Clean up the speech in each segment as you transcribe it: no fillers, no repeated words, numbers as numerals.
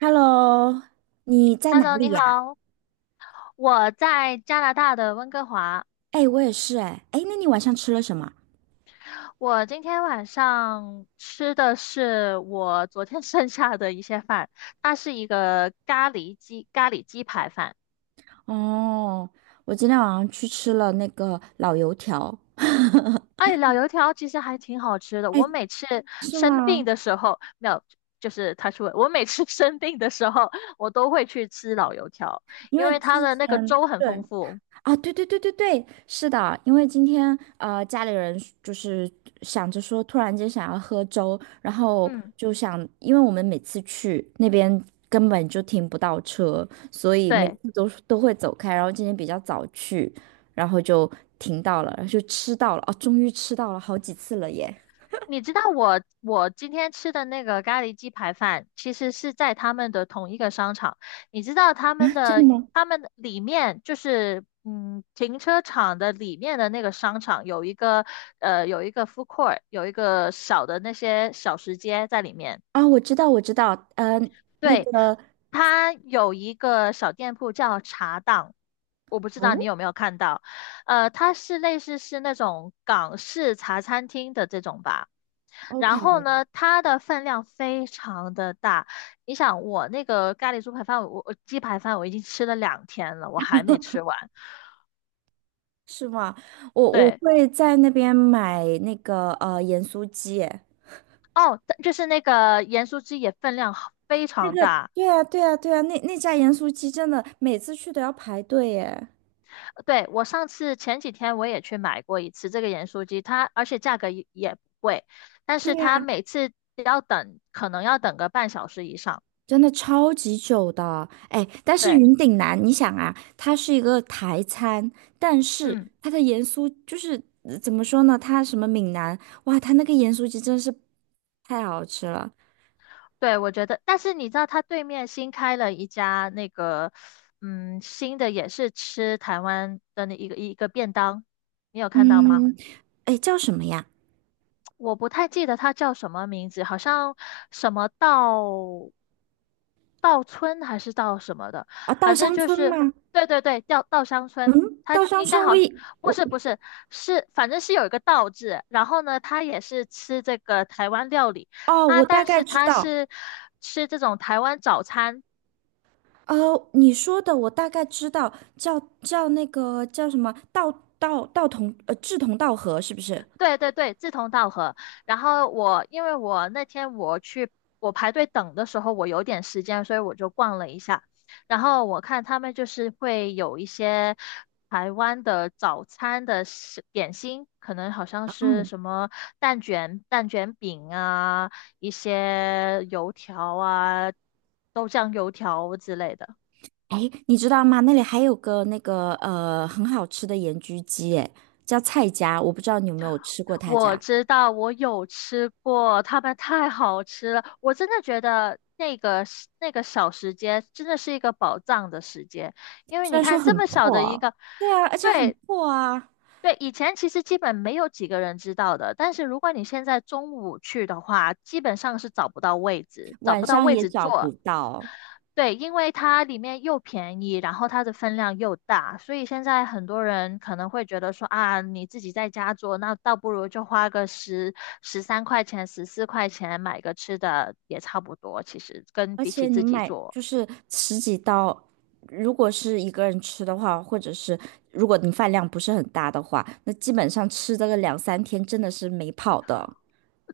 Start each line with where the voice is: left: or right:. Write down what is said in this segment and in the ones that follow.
right: Hello，你在哪
left: Hello，
right: 里
left: 你
right: 呀？
left: 好，我在加拿大的温哥华。
right: 哎，我也是哎，哎，那你晚上吃了什么？
left: 我今天晚上吃的是我昨天 剩下的一些饭，它是一个咖喱鸡排饭。
right: 哦，我今天晚上去吃了那个老油条。
left: 哎，老油条其实还挺好吃的。我每次
right: 是
left: 生病
right: 吗？
left: 的时候，没有，就是他说我每次 生病的时候，我都会去吃老油条，
right: 因
left: 因
right: 为
left: 为它
right: 之
left: 的那个
right: 前
left: 粥很
right: 对，
left: 丰富。
right: 啊，对对对对对，是的，因为今天家里人就是想着说，突然间想要喝粥，然后
left: 嗯，
right: 就想，因为我们每次去那边根本就停不到车，所以每
left: 对。
right: 次都会走开，然后今天比较早去，然后就停到了，然后就吃到了，哦，终于吃到了好几次了耶！
left: 你知道我今天吃的那个咖喱鸡排饭，其实是在他们的同一个商场。你知道他们
right: 真的
left: 的
right: 吗？
left: 他们的里面就是停车场的里面的那个商场有一个 food court，有一个小的那些小食街在里面。
right: 啊，我知道，我知道，那
left: 对，
right: 个，
left: 它有一个小店铺叫茶档，我不知道你
right: 哦
left: 有没有看到，它是类似是那种港式茶餐厅的这种吧。然后
right: ，OK，
left: 呢，它的分量非常的大。你想，我那个咖喱猪排饭，我鸡排饭我已经吃了两天了，我还没吃完。
right: 是吗？我
left: 对，
right: 会在那边买那个盐酥鸡耶
left: 哦，它就是那个盐酥鸡也分量好非
right: 那
left: 常
right: 个，
left: 大。
right: 对啊，对啊，对啊，那家盐酥鸡真的每次去都要排队耶。
left: 对，我上次前几天我也去买过一次这个盐酥鸡，它而且价格也不贵，但
right: 对
left: 是它
right: 呀，
left: 每次要等，可能要等个半小时以上。
right: 真的超级久的。哎，但是
left: 对，
right: 云顶南，你想啊，它是一个台餐，但是
left: 嗯，
right: 它的盐酥就是怎么说呢？它什么闽南，哇，它那个盐酥鸡真是太好吃了。
left: 对，我觉得，但是你知道它对面新开了一家那个，嗯，新的也是吃台湾的那一个便当，你有看到吗？
right: 嗯，哎，叫什么呀？
left: 我不太记得它叫什么名字，好像什么稻村还是稻什么的，
right: 啊，稻
left: 反正
right: 香
left: 就
right: 村
left: 是
right: 吗？
left: 对对对，稻香村，
right: 嗯，
left: 它
right: 稻香
left: 应该
right: 村我
left: 好，不
right: 我
left: 是不是是，反正是有一个稻字，然后呢，它也是吃这个台湾料理，
right: 哦，我
left: 它
right: 大
left: 但
right: 概
left: 是
right: 知
left: 它
right: 道，
left: 是吃这种台湾早餐，
right: 哦，你说的我大概知道，叫那个叫什么道道道同呃志同道合是不是？
left: 对对对，志同道合。然后我因为我那天我排队等的时候，我有点时间，所以我就逛了一下。然后我看他们就是会有一些台湾的早餐的点心，可能好像是
right: 嗯，
left: 什么蛋卷饼啊，一些油条啊、豆浆油条之类的。
right: 哎，你知道吗？那里还有个那个很好吃的盐焗鸡，哎，叫蔡家，我不知道你有没有吃过他
left: 我
right: 家，
left: 知道，我有吃过，他们太好吃了。我真的觉得那个时那个小时间真的是一个宝藏的时间，因为
right: 虽
left: 你
right: 然说
left: 看这
right: 很
left: 么小
right: 破
left: 的一
right: 哦
left: 个，
right: 对啊，而且很
left: 对
right: 破啊，
left: 对，以前其实基本没有几个人知道的，但是如果你现在中午去的话，基本上是找不到位置，找
right: 晚
left: 不到
right: 上
left: 位
right: 也
left: 置
right: 找
left: 坐，
right: 不到。
left: 对，因为它里面又便宜，然后它的分量又大，所以现在很多人可能会觉得说啊，你自己在家做，那倒不如就花个十三块钱、14块钱买个吃的也差不多。其实跟
right: 而
left: 比起
right: 且你
left: 自己
right: 买
left: 做，
right: 就是十几刀，如果是一个人吃的话，或者是如果你饭量不是很大的话，那基本上吃这个两三天真的是没跑的，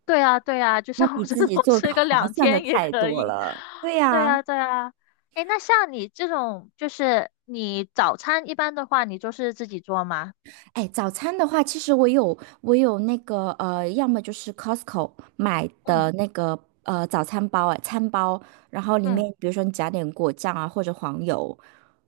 left: 对啊，对啊，就
right: 那
left: 像我
right: 比
left: 这
right: 自
left: 种
right: 己 做个
left: 吃 个
right: 划
left: 两
right: 算的
left: 天也
right: 太
left: 可
right: 多
left: 以。
right: 了。对
left: 对
right: 呀、
left: 啊，对啊。诶，那像你这种，就是你早餐一般的话，你就是自己做吗？
right: 哎，早餐的话，其实我有那个要么就是 Costco 买
left: 嗯
right: 的那个早餐包，哎，餐包，然后里
left: 嗯，
right: 面比如说你加点果酱啊，或者黄油，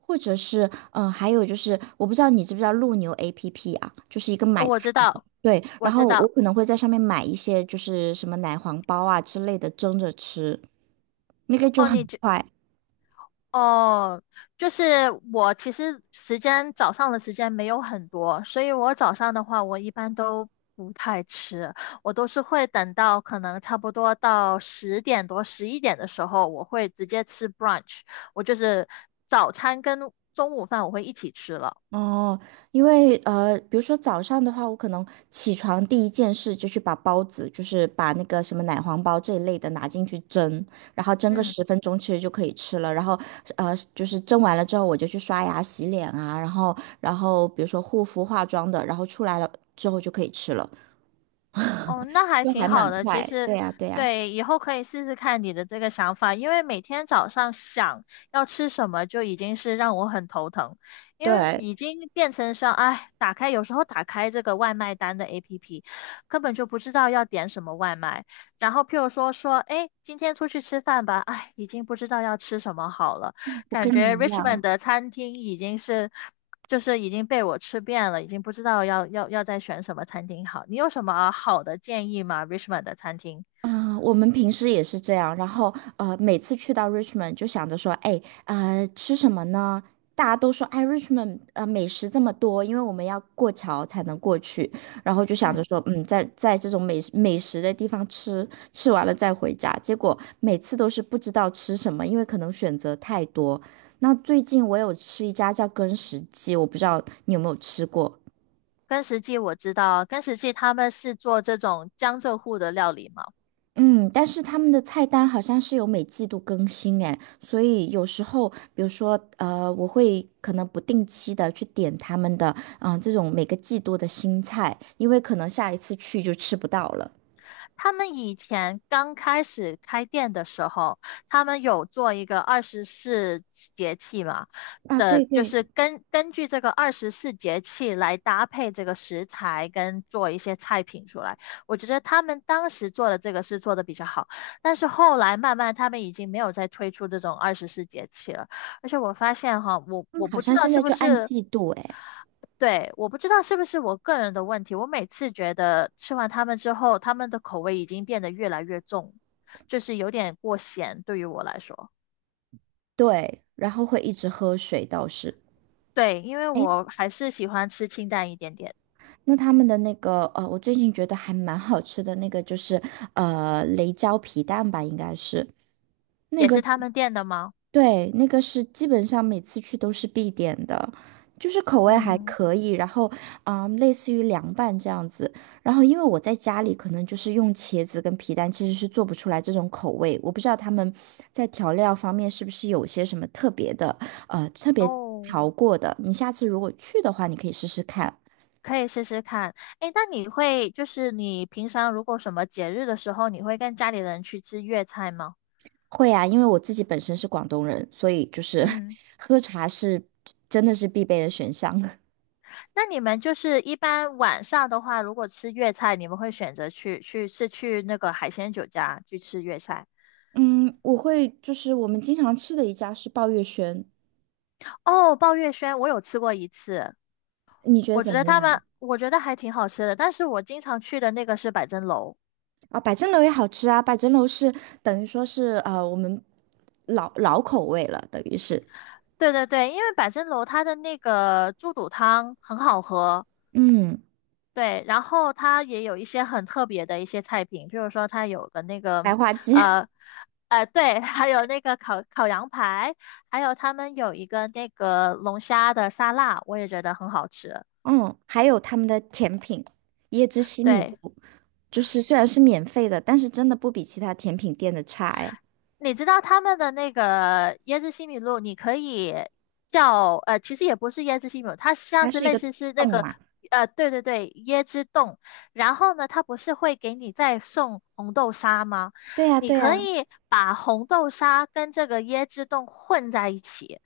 right: 或者是还有就是我不知道你知不知道陆牛 APP 啊，就是一个
left: 哦
right: 买菜
left: 我知道，
right: 对，
left: 我
right: 然
left: 知
right: 后我
left: 道。
right: 可能会在上面买一些就是什么奶黄包啊之类的蒸着吃，那个就
left: 哦，你。
right: 很快。
left: 哦，就是我其实早上的时间没有很多，所以我早上的话，我一般都不太吃，我都是会等到可能差不多到10点多、11点的时候，我会直接吃 brunch，我就是早餐跟中午饭我会一起吃了。
right: 哦，因为比如说早上的话，我可能起床第一件事就去把包子，就是把那个什么奶黄包这一类的拿进去蒸，然后蒸个
left: 嗯。
right: 10分钟，其实就可以吃了。然后就是蒸完了之后，我就去刷牙、洗脸啊，然后比如说护肤、化妆的，然后出来了之后就可以吃了，
left: 哦，那还
right: 就还
left: 挺好
right: 蛮
left: 的。其
right: 快。
left: 实，
right: 对呀，对呀，
left: 对，以后可以试试看你的这个想法，因为每天早上想要吃什么就已经是让我很头疼，因为
right: 对，
left: 已经变成像，哎，有时候打开这个外卖单的 APP，根本就不知道要点什么外卖。然后譬如说，哎，今天出去吃饭吧，哎，已经不知道要吃什么好了，
right: 我
left: 感
right: 跟你
left: 觉
right: 一
left: Richmond
right: 样。
left: 的餐厅已经是。就是已经被我吃遍了，已经不知道要再选什么餐厅好。你有什么好的建议吗？Richmond 的餐厅，
right: 啊、我们平时也是这样，然后每次去到 Richmond 就想着说，哎，吃什么呢？大家都说，哎，Richmond 美食这么多，因为我们要过桥才能过去，然后就想着
left: 嗯，
right: 说，在这种美食的地方吃，吃完了再回家。结果每次都是不知道吃什么，因为可能选择太多。那最近我有吃一家叫根石记，我不知道你有没有吃过。
left: 根石记我知道，根石记他们是做这种江浙沪的料理嘛。
right: 嗯，但是他们的菜单好像是有每季度更新哎，所以有时候，比如说，我会可能不定期的去点他们的，啊，这种每个季度的新菜，因为可能下一次去就吃不到了。
left: 他们以前刚开始开店的时候，他们有做一个二十四节气嘛
right: 啊，
left: 的，
right: 对
left: 就
right: 对，
left: 是根据这个二十四节气来搭配这个食材跟做一些菜品出来。我觉得他们当时做的这个是做的比较好，但是后来慢慢他们已经没有再推出这种二十四节气了。而且我发现哈，我
right: 他们
left: 我
right: 好
left: 不知
right: 像
left: 道
right: 现在
left: 是不
right: 就按
left: 是
right: 季度哎，
left: 对，我不知道是不是我个人的问题，我每次觉得吃完它们之后，它们的口味已经变得越来越重，就是有点过咸对于我来说。
right: 对，然后会一直喝水倒是。
left: 对，因为
right: 哎，
left: 我还是喜欢吃清淡一点点，
right: 那他们的那个，我最近觉得还蛮好吃的那个就是，雷椒皮蛋吧，应该是。那
left: 也
right: 个。
left: 是他们店的吗？
right: 对，那个是基本上每次去都是必点的，就是口味还
left: 嗯，
right: 可以，然后类似于凉拌这样子。然后因为我在家里可能就是用茄子跟皮蛋，其实是做不出来这种口味。我不知道他们在调料方面是不是有些什么特别的，特别
left: 哦，
right: 调过的。你下次如果去的话，你可以试试看。
left: 可以试试看。诶，那你会就是你平常如果什么节日的时候，你会跟家里人去吃粤菜吗？
right: 会啊，因为我自己本身是广东人，所以就是
left: 嗯。
right: 喝茶是真的是必备的选项。
left: 那你们就是一般晚上的话，如果吃粤菜，你们会选择去那个海鲜酒家去吃粤菜？
right: 嗯，我会就是我们经常吃的一家是抱月轩，
left: 哦，鲍月轩我有吃过一次，
right: 你觉得
left: 我觉
right: 怎
left: 得
right: 么
left: 他
right: 样？
left: 们我觉得还挺好吃的，但是我经常去的那个是百珍楼。
right: 啊，百珍楼也好吃啊，百珍楼是等于说是我们老老口味了，等于是
left: 对对对，因为百珍楼它的那个猪肚汤很好喝，
right: 嗯
left: 对，然后它也有一些很特别的一些菜品，譬如说它有个那个，
right: 白花鸡，
left: 呃，对，还有那个烤羊排，还有他们有一个那个龙虾的沙拉，我也觉得很好吃。
right: 嗯，还有他们的甜品椰汁西米
left: 对。
right: 露，就是虽然是免费的，但是真的不比其他甜品店的差哎，
left: 你知道他们的那个椰汁西米露，你可以其实也不是椰汁西米露，它像
right: 它
left: 是
right: 是一
left: 类
right: 个
left: 似是那
right: 洞
left: 个
right: 嘛，
left: 对对对，椰汁冻。然后呢，它不是会给你再送红豆沙吗？
right: 对呀
left: 你
right: 对
left: 可
right: 呀，
left: 以把红豆沙跟这个椰汁冻混在一起，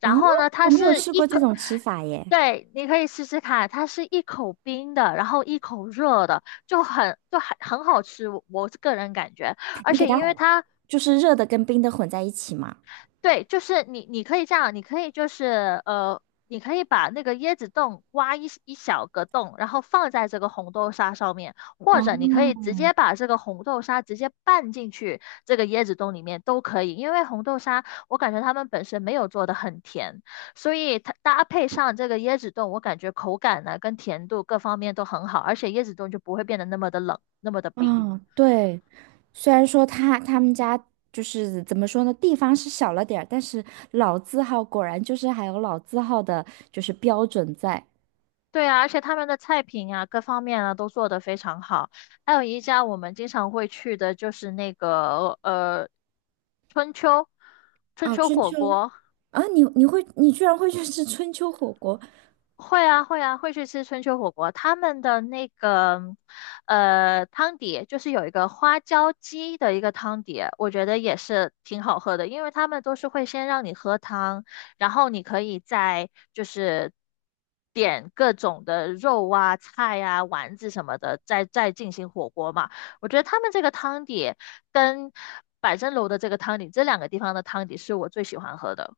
left: 然
right: 嗯，
left: 后呢，它
right: 我没有
left: 是
right: 试
left: 一
right: 过这
left: 口，
right: 种吃法耶，
left: 对，你可以试试看，它是一口冰的，然后一口热的，就很好吃，我个人感觉。而
right: 你给
left: 且
right: 它
left: 因为它
right: 就是热的跟冰的混在一起嘛。
left: 对，就是你可以这样，你可以把那个椰子冻挖一小个洞，然后放在这个红豆沙上面，或
right: 哦
left: 者你可以直接把这个红豆沙直接拌进去这个椰子冻里面都可以，因为红豆沙我感觉他们本身没有做的很甜，所以它搭配上这个椰子冻，我感觉口感呢跟甜度各方面都很好，而且椰子冻就不会变得那么的冷，那么的冰。
right: 嗯，对，虽然说他们家就是怎么说呢，地方是小了点儿，但是老字号果然就是还有老字号的，就是标准在。
left: 对啊，而且他们的菜品啊，各方面啊都做得非常好。还有一家我们经常会去的，就是那个春秋春
right: 啊，
left: 秋
right: 春
left: 火
right: 秋
left: 锅，
right: 啊，你居然会去吃春秋火锅？
left: 会啊，会啊，会去吃春秋火锅。他们的那个，汤底就是有一个花椒鸡的一个汤底，我觉得也是挺好喝的，因为他们都是会先让你喝汤，然后你可以再就是点各种的肉啊、菜啊、丸子什么的，再进行火锅嘛。我觉得他们这个汤底跟百珍楼的这个汤底，这两个地方的汤底是我最喜欢喝的。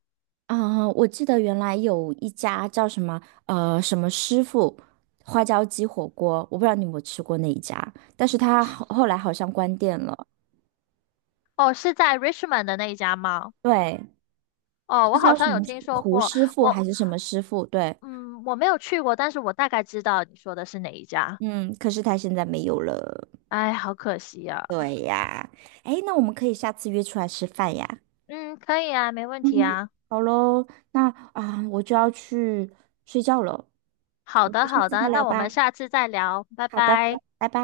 right: 嗯，我记得原来有一家叫什么什么师傅花椒鸡火锅，我不知道你有没有吃过那一家，但是他后来好像关店了。
left: 哦，是在 Richmond 的那一家吗？
right: 对，
left: 哦，
right: 是
left: 我好
right: 叫
left: 像
right: 什
left: 有
right: 么
left: 听说过，
right: 师傅
left: 我
right: 还是什么师傅？对。
left: 嗯，我没有去过，但是我大概知道你说的是哪一家。
right: 嗯，可是他现在没有了。
left: 哎，好可惜呀、
right: 哎，那我们可以下次约出来吃饭呀。
left: 嗯，可以啊，没问题啊。
right: 好喽，那啊，我就要去睡觉了，我
left: 好
right: 们
left: 的，
right: 下
left: 好
right: 次再
left: 的，
right: 聊
left: 那我们
right: 吧。
left: 下次再聊，拜
right: 好的，
left: 拜。
right: 拜拜。